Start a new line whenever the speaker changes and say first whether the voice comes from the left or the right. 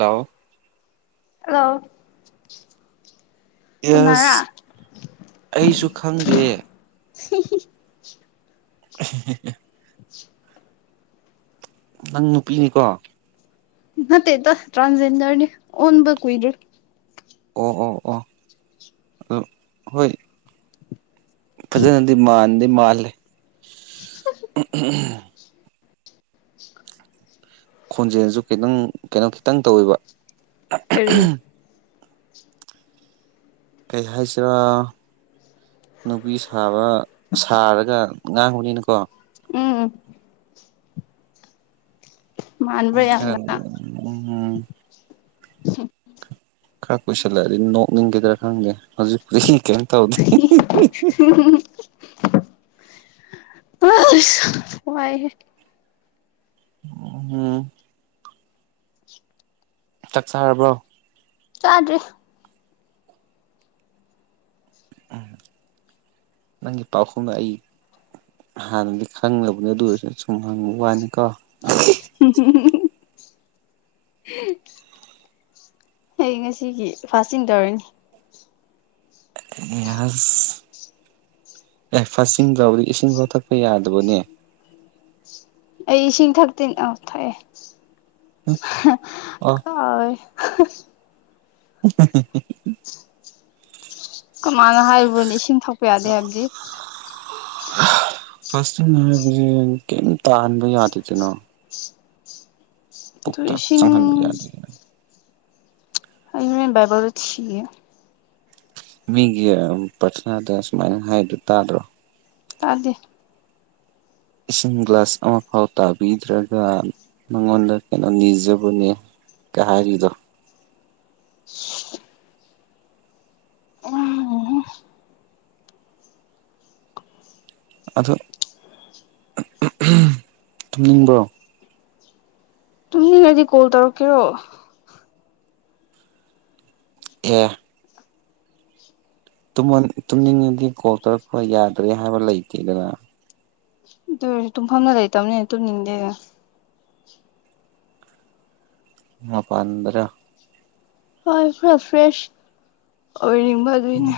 right: Hello
left: hello
right: yes
left: ꯎꯅꯔꯥ
right: ꯑꯩꯁꯨ ꯈꯪꯗꯦ
left: [unintelligible]
right: ꯅꯪ ꯅꯨꯄꯤꯅꯤꯀꯣ
left: ꯅꯥꯠꯇꯦꯗꯥ ꯇ꯭ꯔꯥꯟꯖꯦꯟꯗꯔꯅꯤ ꯑꯣꯟꯕ ꯀꯨꯣꯏꯗ꯭ꯔꯤ
right: ꯑꯣ ꯑꯣ ꯑꯣ ꯑꯗꯨ ꯍꯣꯏ ꯐꯖꯅꯗꯤ ꯃꯥꯟꯗꯤ ꯃꯥꯜꯂꯦ ꯈꯣꯟꯖꯦꯜꯁꯨ ꯈꯤꯇꯪ ꯀꯩꯅꯣ ꯈꯤꯇꯪ ꯇꯧꯋꯦꯕ
left: ꯀꯔꯤ
right: ꯀꯩ ꯍꯥꯏꯁꯤꯔꯥ ꯅꯨꯄꯤ ꯁꯥꯕ ꯁꯥꯔꯒ ꯉꯥꯡꯉꯨꯅꯤꯅꯀꯣ
left: ꯎꯝ ꯎꯝ ꯃꯥꯟꯕ꯭ꯔꯥ ꯌꯥꯝꯅ
right: ꯈꯔꯟ ꯎꯝ ꯈꯔ ꯀꯨꯏꯁꯜꯂꯛꯑꯗꯤ ꯅꯣꯛꯅꯤꯡꯒꯤꯗ꯭ꯔꯥ ꯈꯪꯗꯦ ꯍꯧꯖꯤꯛꯇꯤ ꯀꯩꯝ ꯇꯧ
left: [unintelligible] ꯑꯁ ꯋꯥꯏꯍꯦ
right: ꯎꯝ ꯆꯥꯛ ꯆꯔꯕ꯭ꯔꯣ
left: ꯆꯥꯗ꯭ꯔꯤ [unintelligible]
right: ꯅꯪꯒꯤ ꯄꯥꯎꯈꯨꯝꯅ ꯑꯩ ꯍꯥꯟꯅꯗꯤ ꯈꯪꯂꯕꯅꯦ ꯑꯗꯨ ꯑꯣꯏꯔꯁꯨꯅ ꯁꯨꯝ ꯍꯪꯕ ꯋꯥꯅꯤꯀꯣ
left: [unintelligible] ꯑꯩ ꯉꯁꯤꯒꯤ ꯐꯥꯁꯆꯤꯡ ꯇꯧꯔꯅꯤ
right: ꯌꯥꯁ ꯑꯦ ꯐꯥꯁꯆꯤꯡ ꯇꯧꯕꯗꯤ ꯏꯁꯤꯡꯐꯥꯎ ꯊꯛꯄ ꯌꯥꯗꯕꯅꯦ
left: ꯑꯩ ꯏꯁꯤꯡ ꯊꯛꯇ꯭ꯔꯤ ꯑꯣ ꯊꯛꯑꯦ
right: ꯑ
left: ꯀꯥꯎꯋꯦ [unintelligible]
right: [unintelligible]
left: ꯀꯃꯥꯏꯅ ꯍꯥꯏꯕ꯭ꯔꯣꯅꯦ ꯏꯁꯤꯡ ꯊꯛꯄ ꯌꯥꯗꯦ ꯍꯥꯏꯕꯗꯤ
right: ꯐꯥꯁꯆꯤꯡ ꯍꯥꯏꯕꯁꯦ ꯀꯩꯝ ꯇꯥꯍꯟꯕ ꯌꯥꯗꯦꯗꯅ
left: ꯑꯗꯨ
right: ꯄꯨꯛꯇ
left: ꯏꯁꯤꯡ
right: ꯆꯪꯍꯟꯕ ꯌꯥꯗꯦ
left: ꯑꯩ ꯍꯣꯔꯦꯟ ꯕꯥꯏꯕꯜꯗ ꯊꯤꯒꯦ
right: ꯃꯤꯒꯤ ꯄꯔꯊꯅꯥꯗ ꯁꯨꯃꯥꯏꯅ ꯍꯥꯏꯗꯨ ꯇꯥꯗ꯭ꯔꯣ
left: ꯇꯥꯗꯦ
right: ꯏꯁꯤꯡ ꯒ꯭ꯂꯥꯁ ꯑꯃꯐꯥꯎ ꯇꯥꯕꯤꯗ꯭ꯔꯒ ꯃꯉꯣꯟꯗ ꯀꯩꯅꯣ ꯅꯤꯖꯕꯅꯦ ꯀ ꯍꯥꯏꯔꯤꯗꯣ ꯑꯗꯣ ꯇꯨꯝꯅꯤꯡꯕ꯭ꯔꯣ
left: ꯇꯨꯝꯃꯤꯡꯉꯗꯤ ꯀꯣꯜ ꯇꯧꯔꯛꯀꯦꯔꯣ
right: ꯑꯦ ꯇꯨꯝꯃꯣ ꯇꯨꯝꯅꯤꯡꯉꯗꯤ ꯀꯣꯜ ꯇꯧꯔꯛꯄ ꯌꯥꯗ꯭ꯔꯦ ꯍꯥꯏꯕ ꯂꯩꯇꯦꯗꯅ
left: ꯑꯗꯨ ꯑꯣꯏꯔꯁꯨ ꯇꯨꯝꯐꯝꯅ ꯂꯩꯇꯕꯅꯤ ꯇꯨꯝꯅꯤꯡꯗꯦꯗ
right: ꯃꯄꯥꯟꯗꯔ
left: ꯍꯣꯏ ꯈꯔ ꯐ꯭ꯔꯦꯁ ꯑꯣꯏꯅꯤꯡꯕꯒꯤꯅꯦ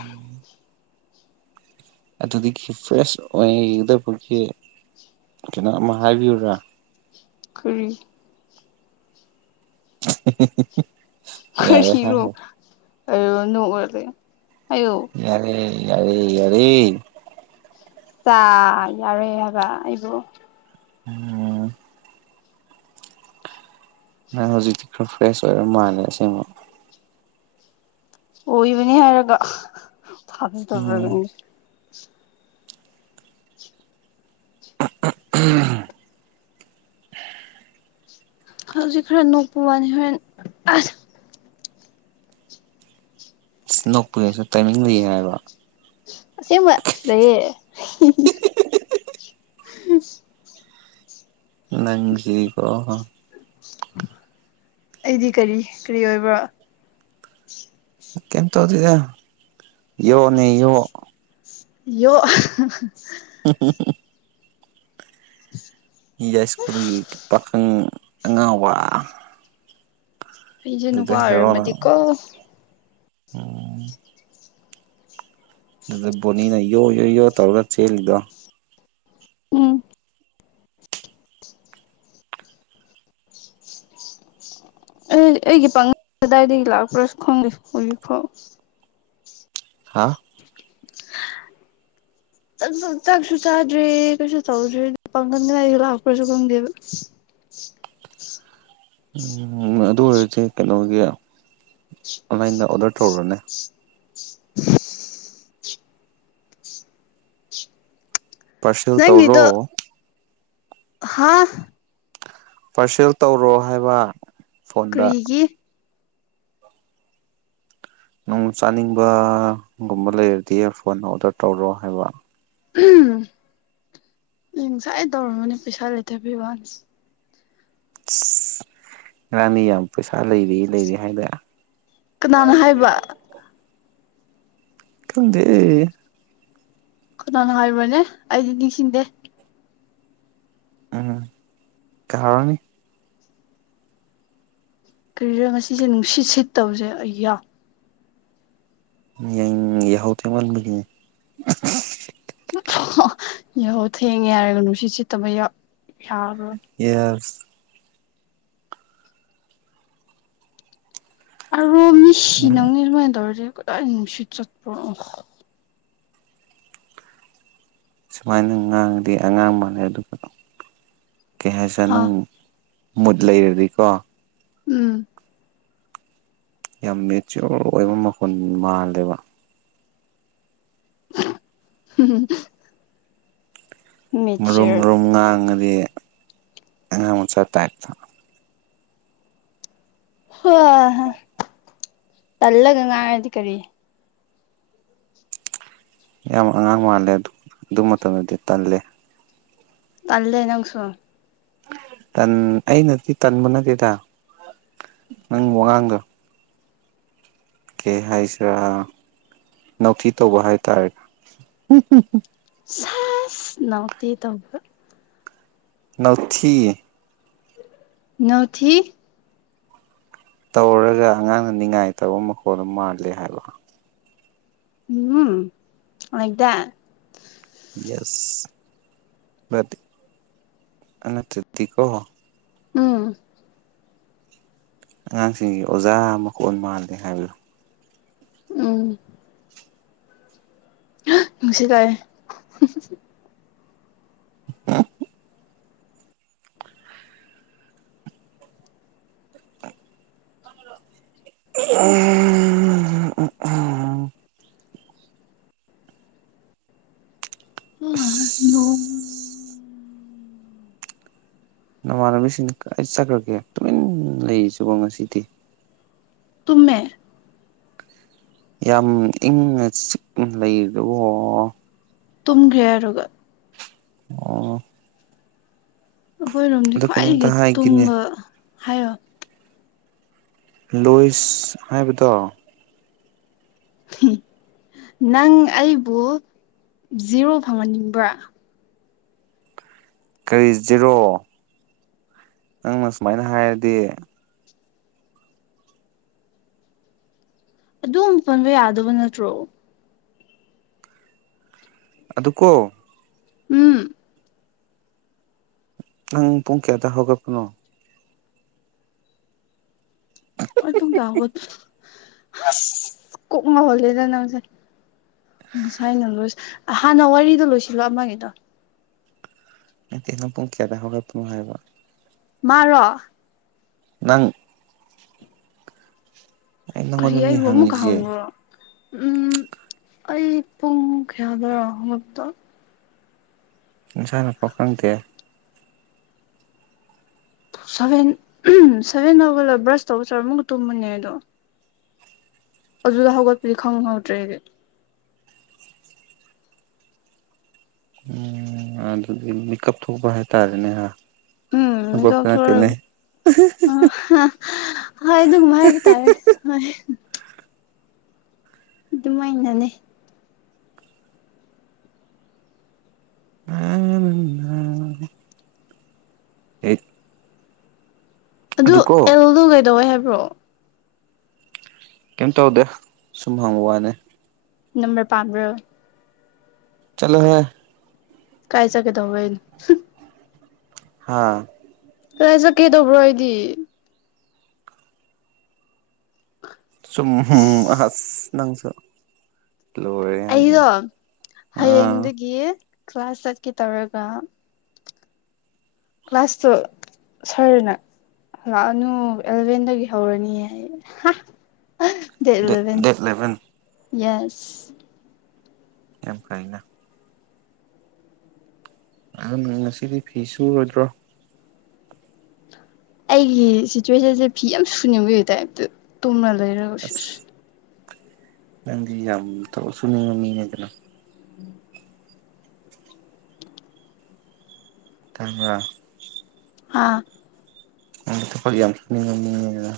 right: ꯑꯗꯨꯒꯤ ꯀꯤ ꯐ꯭ꯔꯦꯁ ꯑꯣꯏꯗꯕꯒꯤ ꯀꯩꯅꯣ ꯑꯃ ꯍꯥꯏꯕꯤꯌꯨꯔꯥ
left: ꯀꯔꯤ
right: [unintelligible] ꯌꯥꯔꯦ
left: ꯀꯔꯣꯅꯣ
right: ꯍꯥꯏꯔꯣ
left: ꯑꯌꯣ ꯅꯣꯛꯑ ꯂꯩ ꯍꯥꯏꯌꯣ
right: ꯌꯥꯔꯦ ꯌꯥꯔꯦ ꯌꯥꯔꯦ
left: ꯆꯥ ꯌꯥꯔꯦ ꯍꯥꯏꯕ ꯑꯩꯕꯨ
right: ꯎꯝ ꯅꯪ ꯍꯧꯖꯤꯛꯇꯤ ꯈꯔ ꯐ꯭ꯔꯦꯁ ꯑꯣꯏꯔ ꯃꯥꯜꯂꯦ ꯑꯁꯦꯡꯕ
left: ꯑꯣꯏꯕꯅꯤ ꯍꯥꯏꯔꯒ
right: ꯎꯝ
left: ꯊꯥꯖꯗꯕ꯭ꯔꯕꯏꯪꯗꯦ
right: [unintelligible]
left: ꯍꯧꯖꯤꯛ ꯈꯔ ꯅꯣꯛꯄ ꯋꯥꯅꯤ ꯍꯣꯔꯦꯟ ꯑꯁ
right: ꯏꯁ ꯅꯣꯛꯄꯒꯤꯁꯨ ꯇꯥꯏꯃꯤꯡ ꯂꯩꯌꯦ ꯍꯥꯏꯕ
left: ꯑꯁꯦꯡꯕ ꯂꯩꯌꯦ
right: ꯅꯪꯖꯤꯗꯤ ꯀꯣ
left: ꯑꯩꯗꯤ ꯀꯔꯤ ꯀ꯭ꯔꯤ ꯑꯣꯏꯕ꯭ꯔꯣ
right: ꯀꯦꯝ ꯇꯧꯗꯦꯗ ꯌꯣꯅꯦ ꯌꯣ
left: ꯌꯣ
right: [unintelligible]
left: [inaudible]
right: ꯌꯥꯏꯁ꯭ꯀꯨꯜꯒꯤ ꯄꯥꯈꯪ ꯑꯉꯥꯎꯕ
left: ꯑꯩꯖꯦ ꯅꯨꯄꯥ
right: ꯑꯗꯨꯗ
left: ꯑꯣꯏꯔꯝꯃꯗꯤꯀꯣ
right: ꯑꯣ ꯑꯗ ꯕꯣꯅꯤꯅ ꯌꯣ ꯌꯣ ꯌꯣ ꯇꯧꯔꯒ ꯆꯦꯜꯂꯤꯗꯣ
left: ꯎꯝ ꯑꯩ ꯑꯩꯒꯤ ꯄꯥꯉꯜ ꯀꯗꯥꯏꯗꯒꯤ ꯂꯥꯛꯄ꯭ꯔꯁꯨ ꯈꯪꯗꯦ ꯍꯧꯖꯤꯛꯐꯥꯎ
right: ꯍꯥꯥ
left: [inaudible] [unintelligible] ꯆꯥꯛꯁꯨ ꯆꯥꯗ꯭ꯔꯤ ꯀꯩꯁꯨ ꯇꯧꯗ꯭ꯔꯤ ꯄꯥꯡꯒꯟ ꯀꯗꯥꯏꯗꯩꯩ ꯂꯥꯛꯄ꯭ꯔꯁꯨ ꯈꯪꯗꯦꯕ
right: ꯎꯝ ꯑꯗꯨ ꯑꯣꯏꯔꯗꯤ ꯀꯩꯅꯣꯒꯤ ꯑꯣꯟꯂꯥꯏꯟꯗ ꯑꯣꯗꯔ ꯇꯧꯔꯣꯅꯦ
left: [inaudible]
right: ꯄꯥꯔꯁꯦꯜ ꯇꯧꯔꯣ
left: ꯍꯥꯥ
right: ꯄꯥꯔꯁꯦꯜ ꯇꯧꯔꯣ ꯍꯥꯏꯕ ꯐꯣꯟꯗ
left: ꯀ꯭ꯔꯤꯒꯤ
right: ꯅꯨꯡ ꯆꯥꯅꯤꯡꯕꯥꯒꯨꯝꯕ ꯂꯩꯔꯗꯤ ꯐꯣꯟ ꯑꯣꯗꯔ ꯇꯧꯔꯣ ꯍꯥꯏꯕ꯫
left: ꯑꯩ ꯉꯁꯥꯏ ꯇꯧꯔꯝꯃꯅꯤ ꯄꯩꯁꯥ ꯂꯩꯇꯕꯩ ꯋꯥꯅꯤ
right: ꯉꯔꯥꯡꯗꯤ ꯌꯥꯝ ꯄꯩꯁꯥ ꯂꯩꯔꯤ ꯂꯩꯔꯤ ꯍꯥꯏꯗ
left: ꯀꯅꯥꯅ ꯍꯥꯏꯕ꯫
right: ꯈꯪꯗꯦꯑꯦ
left: ꯀꯅꯥꯅ ꯍꯥꯏꯕ꯭ꯔꯅꯦ ꯑꯩꯗꯤ ꯅꯤꯡꯁꯤꯡꯗꯦ
right: ꯎꯝ ꯀꯥꯍꯧꯅꯤ
left: ꯀ꯭ꯔꯤꯔ ꯉꯁꯤꯁꯦ ꯅꯨꯡꯁꯤꯠ ꯁꯤꯠꯇꯕꯁꯦ ꯑꯩꯌꯥ
right: [unintelligible] ꯌꯥꯍꯧ ꯊꯦꯡꯃꯟꯕꯒꯤꯅꯦ
left: ꯌꯥꯍꯧ ꯊꯦꯡꯉꯦ ꯍꯥꯏꯔꯒ ꯅꯨꯡꯁꯤꯠ ꯁꯤꯠꯇꯕ ꯌꯥ ꯌꯥꯕ꯭ꯔꯥ
right: ꯌꯦꯁ
left: [unintelligible] ꯃꯤ
right: ꯎꯝ
left: ꯁꯤꯅꯪꯅꯤ ꯑꯗꯨꯃꯥꯏꯅ ꯇꯧꯔꯗꯤ ꯀꯗꯥꯏ ꯅꯨꯡꯁꯤꯠ ꯆꯠꯄ꯭ꯔꯣ ꯑꯣ
right: ꯁꯨꯃꯥꯏꯅ ꯉꯥꯡꯉꯗꯤ ꯑꯉꯥꯡ ꯃꯥꯥꯟꯂꯦ ꯑꯗꯨꯒ ꯀꯩ ꯍꯥꯏꯖ
left: ꯍꯥ
right: ꯅꯪ ꯃꯨꯠ ꯂꯩꯔꯗꯤꯀꯣ
left: ꯎꯝ
right: ꯌꯥꯝ ꯃꯦꯆꯤꯌꯣꯔ ꯑꯣꯏꯕ ꯃꯈꯣꯜ ꯃꯥꯜꯂꯦꯕ
left: [unintelligible]
right: ꯃꯔꯨꯝ
left: ꯃꯦꯆꯔ
right: ꯃꯔꯨꯝ ꯉꯥꯡꯉꯗꯤ ꯑꯉꯥꯡ ꯃꯆꯥ ꯇꯥꯏꯞꯇ
left: ꯍꯣ ꯍ ꯇꯜꯂꯒ ꯉꯥꯡꯔꯗꯤ ꯀꯔꯤ
right: ꯌꯥꯝ ꯑꯉꯥꯡ ꯃꯥꯜꯂꯦ ꯑꯗꯨ ꯑꯗꯨ ꯃꯇꯝꯗꯗꯤ ꯇꯜꯂꯦ
left: ꯇꯜꯂꯦ ꯅꯪꯁꯨ
right: ꯇꯟ ꯑꯩꯅꯗꯤ ꯇꯟꯕ ꯅꯠꯇꯦꯗ ꯅꯪ ꯋꯥꯉꯥꯡꯗꯣ ꯀꯩ ꯍꯥꯏꯁꯤꯔꯥ ꯅꯧꯊꯤ ꯇꯧꯕ ꯍꯥꯏꯇꯥꯔꯦꯗ
left: ꯁꯥꯁ ꯅꯧꯇꯤ ꯇꯧꯕ
right: ꯅꯥꯎꯊꯤ
left: ꯅꯧꯊꯤ
right: ꯇꯧꯔꯒ ꯑꯉꯥꯡꯅ ꯅꯤꯡꯉꯥꯏ ꯇꯧꯕ ꯃꯈꯣꯟꯗꯣ ꯃꯥꯜꯂꯦ ꯍꯥꯏꯕ
left: um Lai that
right: yes but ꯅꯠꯇꯗꯤꯀꯣ
left: ꯎꯝ
right: ꯑꯉꯥꯡꯁꯤꯡꯒꯤ ꯑꯣꯖꯥ ꯃꯈꯣꯟ ꯃꯥꯜꯂꯦ ꯍꯥꯏꯕꯗꯣ
left: ꯎꯝ ꯅꯨꯡꯁꯤꯠ ꯂꯥꯑꯦ
right: [unintelligible] ꯑꯁ
left: [unintelligible] ꯅꯣꯡ
right: ꯅꯃꯥꯟꯅꯕꯤꯁꯤꯡ ꯀꯔꯥꯏ ꯆꯠꯈ꯭ꯔꯒꯦ ꯇꯨꯃꯤꯟ ꯂꯩꯔꯤꯁꯤꯕꯣ ꯉꯁꯤꯗꯤ
left: ꯇꯨꯝꯃꯦ
right: ꯌꯥꯝ ꯏꯪꯅ ꯆꯤꯛꯅ ꯂꯩꯔꯤꯗꯨꯕꯣ
left: ꯇꯨꯝꯈ꯭ꯔꯦ ꯍꯥꯏꯔꯒ
right: ꯑꯣ
left: ꯑꯈꯣꯏ ꯔꯣꯝꯗꯤ
right: ꯑꯗꯣ ꯀꯩꯅꯣꯝꯇ
left: ꯈ꯭ꯋꯥꯏꯗꯒꯤ
right: ꯍꯥꯏꯒꯦꯅꯦ
left: ꯇꯨꯝꯕ ꯍꯥꯏꯌꯣ
right: ꯂꯣꯏꯁ ꯍꯥꯏꯕꯗꯣ
left: ꯅꯪ ꯑꯩꯕꯨ ꯖꯤꯔꯣ ꯐꯪꯍꯟꯅꯤꯡꯕ꯭ꯔꯥ
right: ꯀꯔꯤ ꯖꯤꯔꯣ ꯅꯪꯅ ꯁꯨꯃꯥꯏꯅ ꯍꯥꯏꯔꯗꯤ
left: ꯑꯗꯨꯝ ꯄꯟꯕ ꯌꯥꯗꯕ ꯅꯠꯇ꯭ꯔꯣ
right: ꯑꯗꯨ ꯀꯣ
left: ꯎꯝ
right: ꯅꯪ ꯄꯨꯡ ꯀꯌꯥꯗ ꯍꯧꯒꯠꯄꯅꯣ
left: ꯑꯩ ꯄꯨꯡꯀꯌꯥ ꯍꯧꯒꯠ ꯍꯁ ꯀꯣꯛ ꯉꯥꯎꯍꯜꯂꯦꯗ ꯅꯪꯁꯦ ꯉꯁꯥꯏꯅ ꯂꯣꯏꯁ ꯍꯥꯟꯅ ꯋꯥꯔꯤꯗꯣ ꯂꯣꯏꯁꯤꯜꯂꯣ ꯑꯃꯒꯤꯗꯣ
right: ꯅꯇꯦ ꯅꯪ ꯄꯨꯡ ꯀꯌꯥꯗ ꯍꯧꯒꯠꯄꯅꯣ ꯍꯥꯏꯕ
left: ꯃꯥꯔꯣ
right: ꯅꯪ ꯑꯩ
left: ꯀꯔꯤ
right: ꯅꯪꯉꯣꯟꯗꯅꯤ
left: ꯑꯩꯕꯨ ꯑꯃꯨꯛꯀ ꯍꯪ
right: ꯍꯪꯉꯤꯁꯦ
left: [unintelligible] ꯎꯝ ꯑꯩ ꯄꯨꯡ ꯀꯌꯥꯗꯔ ꯍꯧꯒꯠꯄꯗꯣ
right: ꯅꯁꯥꯅ ꯄꯥꯎ ꯈꯪꯗꯦ
left: ꯁꯚꯦꯟ ꯁꯚꯦꯟ ꯍꯧꯒꯠꯂ ꯕ꯭ꯔꯁ ꯇꯧꯕ ꯆꯔ ꯑꯃꯨꯒ ꯇꯨꯝꯕꯅꯦ ꯑꯗꯣ ꯑꯗꯨꯗ ꯍꯧꯒꯠꯄꯗꯤ ꯈꯪꯍꯧꯗ꯭ꯔꯦ ꯑꯦꯗꯤ
right: ꯎꯝ ꯑꯗꯨꯗꯤ ꯃꯤꯀꯞ ꯊꯣꯛꯄ ꯍꯥꯏꯇꯥꯔꯦꯅꯦ ꯍꯥ
left: ꯎꯝ ꯃꯤꯀꯞ
right: ꯍꯧꯒꯠꯄ
left: ꯊꯣꯔꯛ
right: ꯅꯠꯇꯦꯅꯦ
left: ꯍꯣꯏ ꯑꯗꯨꯒꯨꯝꯕ ꯍꯥꯏꯕ ꯇꯥꯔꯦ ꯍꯣꯏ ꯑꯗꯨꯃꯥꯏꯅꯅꯦ
right: [unintelligible] ꯑꯦ
left: ꯑꯗꯨ
right: ꯑꯗꯨꯀꯣ
left: ꯑꯦꯜꯗꯣ ꯀꯩꯗꯧꯋꯦ ꯍꯥꯏꯕ꯭ꯔꯣ
right: ꯀꯩꯝ ꯇꯧꯗꯦ ꯁꯨꯝ ꯍꯪꯕ ꯋꯥꯅꯦ
left: ꯅꯝꯕꯔ ꯄꯥꯝꯕ꯭ꯔꯣ
right: ꯆꯂꯣꯍꯦ
left: ꯀꯥꯏ ꯆꯒꯦꯇꯧꯕ꯭ꯔ ꯑꯩ
right: ꯍꯥꯥ
left: ꯀꯗꯥꯥꯏ ꯆꯠꯀꯦ ꯇꯧꯕ꯭ꯔꯣ ꯑꯩꯗꯤ
right: ꯁꯨꯝ ꯑꯁ ꯅꯪꯁꯨ ꯂꯣꯏꯔꯦ ꯍꯥꯏꯁꯤꯅꯦ
left: ꯑꯩꯗꯣ
right: ꯑꯥ
left: ꯍꯌꯦꯡꯗꯒꯤ ꯀ꯭ꯂꯥꯁ ꯆꯠꯀꯦ ꯇꯧꯔꯒ ꯀ꯭ꯂꯥꯁꯇꯣ ꯁꯔꯅ ꯂꯥꯛꯑꯅꯨ ꯑꯦꯂꯚꯦꯟꯗꯒꯤ ꯍꯧꯔꯅꯤ ꯍꯥꯏ that eleven
right: that eleven
left: yes
right: ꯌꯥꯝ ꯐꯩꯅ [unintelligible] ꯉꯁꯤꯗꯤ ꯐꯤ ꯁꯨꯨꯔꯣꯏꯗ꯭ꯔꯣ
left: ꯑꯩꯒꯤ ꯁꯤꯆꯨꯋꯦꯁꯟꯁꯦ ꯐꯤ ꯌꯥꯝ ꯁꯨꯅꯤꯡꯕꯒꯤ ꯇꯥꯏꯞꯇ ꯇꯨꯝꯃ ꯂꯩꯔꯒ
right: ꯑꯁ ꯅꯪꯗꯤ ꯌꯥꯝ ꯊꯕꯛ ꯁꯨꯅꯤꯡꯕ ꯃꯤꯅꯦꯗꯅ ꯊꯪꯕ꯭ꯔ
left: ꯍꯥ
right: ꯅꯪꯒꯤ ꯊꯕꯛ ꯌꯥꯝ ꯁꯨꯅꯤꯡꯕ ꯃꯤꯅꯦꯗꯅ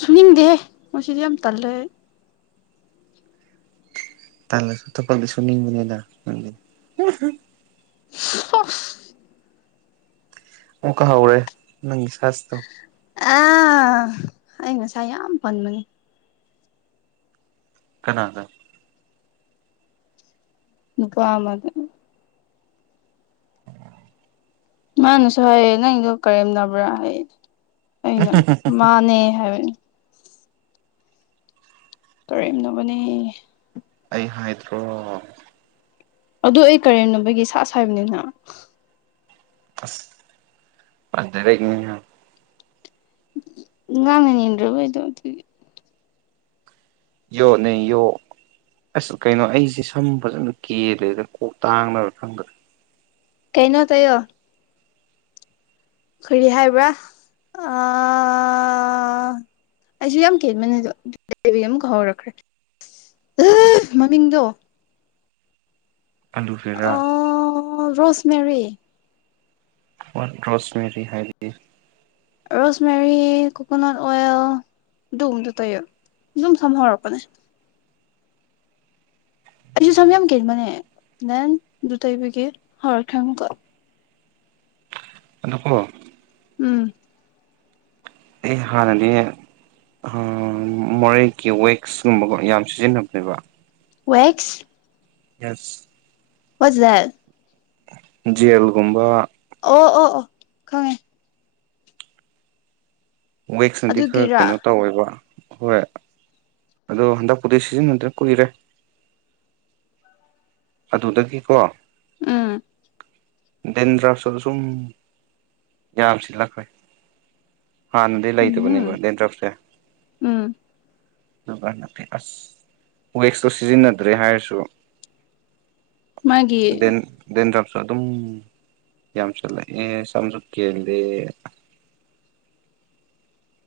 left: ꯁꯨꯅꯤꯡꯗꯦꯍꯦ ꯉꯁꯤꯗꯤ ꯌꯥꯝ ꯇꯜꯂꯦ ꯑꯩ
right: ꯇꯜꯂꯁꯨ ꯊꯕꯛꯗꯤ ꯁꯨꯅꯤꯡꯉꯤꯗꯅ ꯅꯪꯗꯤ
left: [unintelligible]
right: ꯑꯣꯀ ꯍꯧꯔꯦ ꯅꯪꯒꯤ ꯁꯁꯇꯣ
left: ꯑꯥ ꯑꯩ ꯉꯁꯥꯏ ꯌꯥꯝ ꯄꯟꯕꯅꯤ
right: ꯀꯅꯥꯗ
left: ꯅꯨꯄꯥ ꯃꯗ ꯃꯥꯅꯁꯨ ꯍꯥꯏꯌꯦ ꯅꯪꯗꯣ ꯀꯔꯦꯝꯅꯕ꯭ꯔꯥ ꯍꯥꯏ ꯑꯩꯅ ꯃꯥꯅꯦ ꯍꯥꯏꯕ ꯀꯔꯦꯝꯅꯕꯅꯦ
right: ꯑꯩ ꯍꯥꯏꯗ꯭ꯔꯣ
left: ꯑꯗꯣ ꯑꯩ ꯀꯔꯦꯝꯅꯕꯒꯤ ꯁꯥꯁ ꯍꯥꯏꯕꯅꯤꯅ
right: ꯑꯁ [unintelligible]
left: ꯉꯥꯡꯅꯤꯡꯗ꯭ꯔꯕ ꯑꯩꯗꯣ ꯑꯗꯨꯒꯤ
right: ꯌꯣꯠ ꯅꯦ ꯌꯣ ꯑꯁ ꯀꯩꯅꯣ ꯑꯩꯖꯦ ꯁꯝ ꯐꯖꯅ ꯀꯦꯜꯂꯦꯗ ꯀꯣꯛ ꯇꯥꯡꯕ꯭ꯔ ꯈꯪꯗꯦ
left: ꯀꯩꯅꯣ ꯇꯩꯌꯣ ꯀꯔꯤ ꯍꯥꯏꯕ꯭ꯔꯥ ꯑꯥ ꯑꯩꯁꯨ ꯌꯥꯝ ꯀꯦꯟꯕꯅꯦ ꯑꯗꯣ [inaudible] ꯑꯃꯨꯛ ꯍꯧꯔꯛꯈ꯭ꯔꯦ ꯃꯃꯤꯡꯗꯣ
right: ꯑꯗꯨꯒꯤꯔꯥ
left: ꯑꯣ ꯔꯣꯁ ꯃꯦꯔꯤ
right: ꯑꯣꯟ ꯔꯣꯁꯃꯦꯔꯤ ꯍꯥꯏ [unintelligible]
left: ꯔꯣꯁ ꯃꯦꯔꯤ ꯀꯣꯀꯣꯅꯠ ꯑꯣꯏꯜ ꯗꯨꯒꯨꯝꯕꯗꯣ ꯇꯩꯌꯣ ꯗꯨꯝ ꯁꯝ ꯍꯧꯔꯛꯄꯅꯦ ꯑꯩꯖꯨ ꯁꯝ ꯌꯥꯝ ꯀꯦꯟꯕꯅꯦ ꯗꯦꯟ ꯑꯗꯨ ꯇꯩꯕꯒꯤ ꯍꯧꯔꯛꯈ꯭ꯔꯦ ꯑꯃꯨꯛꯀ
right: ꯅꯀꯣ
left: ꯎꯝ
right: ꯑꯩ ꯍꯥꯟꯅꯗꯤꯅꯦ ꯃꯣꯔꯦꯒꯤ ꯋꯦꯛꯁꯀꯨꯝꯕ ꯀꯣ ꯌꯥꯝ ꯁꯤꯖꯤꯟꯅꯕꯅꯦꯕ
left: ꯋꯦꯛꯁ
right: ꯌꯦꯁ
left: ꯋꯥꯠꯁ ꯗꯦꯠ
right: ꯖꯦꯜꯒꯨꯝꯕ
left: ꯑꯣ ꯑꯣ ꯑꯣ ꯈꯪꯉꯦ
right: ꯋꯦꯛꯁꯅꯗꯤ ꯈꯔ
left: ꯑꯗꯨꯒꯤꯔꯥ
right: ꯀꯩꯅꯣ ꯇꯧꯋꯦꯕ ꯍꯣꯏ ꯑꯗꯣ ꯍꯟꯗꯛꯄꯨꯗꯤ ꯁꯤꯖꯤꯟꯅꯗ꯭ꯔꯦ ꯀꯨꯏꯔꯦ ꯑꯗꯨꯗꯒꯤꯀꯣ
left: ꯎꯝ
right: ꯗꯦꯟ ꯗ꯭ꯔꯥꯐ [unintelligible] ꯁꯨꯝ ꯌꯥꯝ ꯁꯤꯜꯂꯛꯈ꯭ꯔꯦ ꯍꯥꯟꯅꯗꯤ ꯂꯩꯇꯕꯅꯦꯕ
left: ꯎꯝ
right: ꯗꯦꯗ꯭ꯔꯞꯁꯦ
left: ꯎꯝ
right: ꯑꯗꯨꯒ ꯅ ꯐ ꯑꯁ ꯋꯦꯛꯁꯇꯣ ꯁꯤꯖꯤꯟꯅꯗ꯭ꯔꯦ ꯍꯥꯏꯔꯁꯨ
left: ꯃꯥꯒꯤ
right: ꯗꯦꯟ ꯗꯦꯟꯗ꯭ꯔꯞꯆꯨ ꯑꯗꯨꯝ ꯌꯥꯝ ꯆꯠꯂꯦ ꯑꯦ ꯁꯝꯖꯨ ꯀꯦꯜꯂꯦ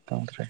right: ꯇꯧꯗ꯭ꯔꯦ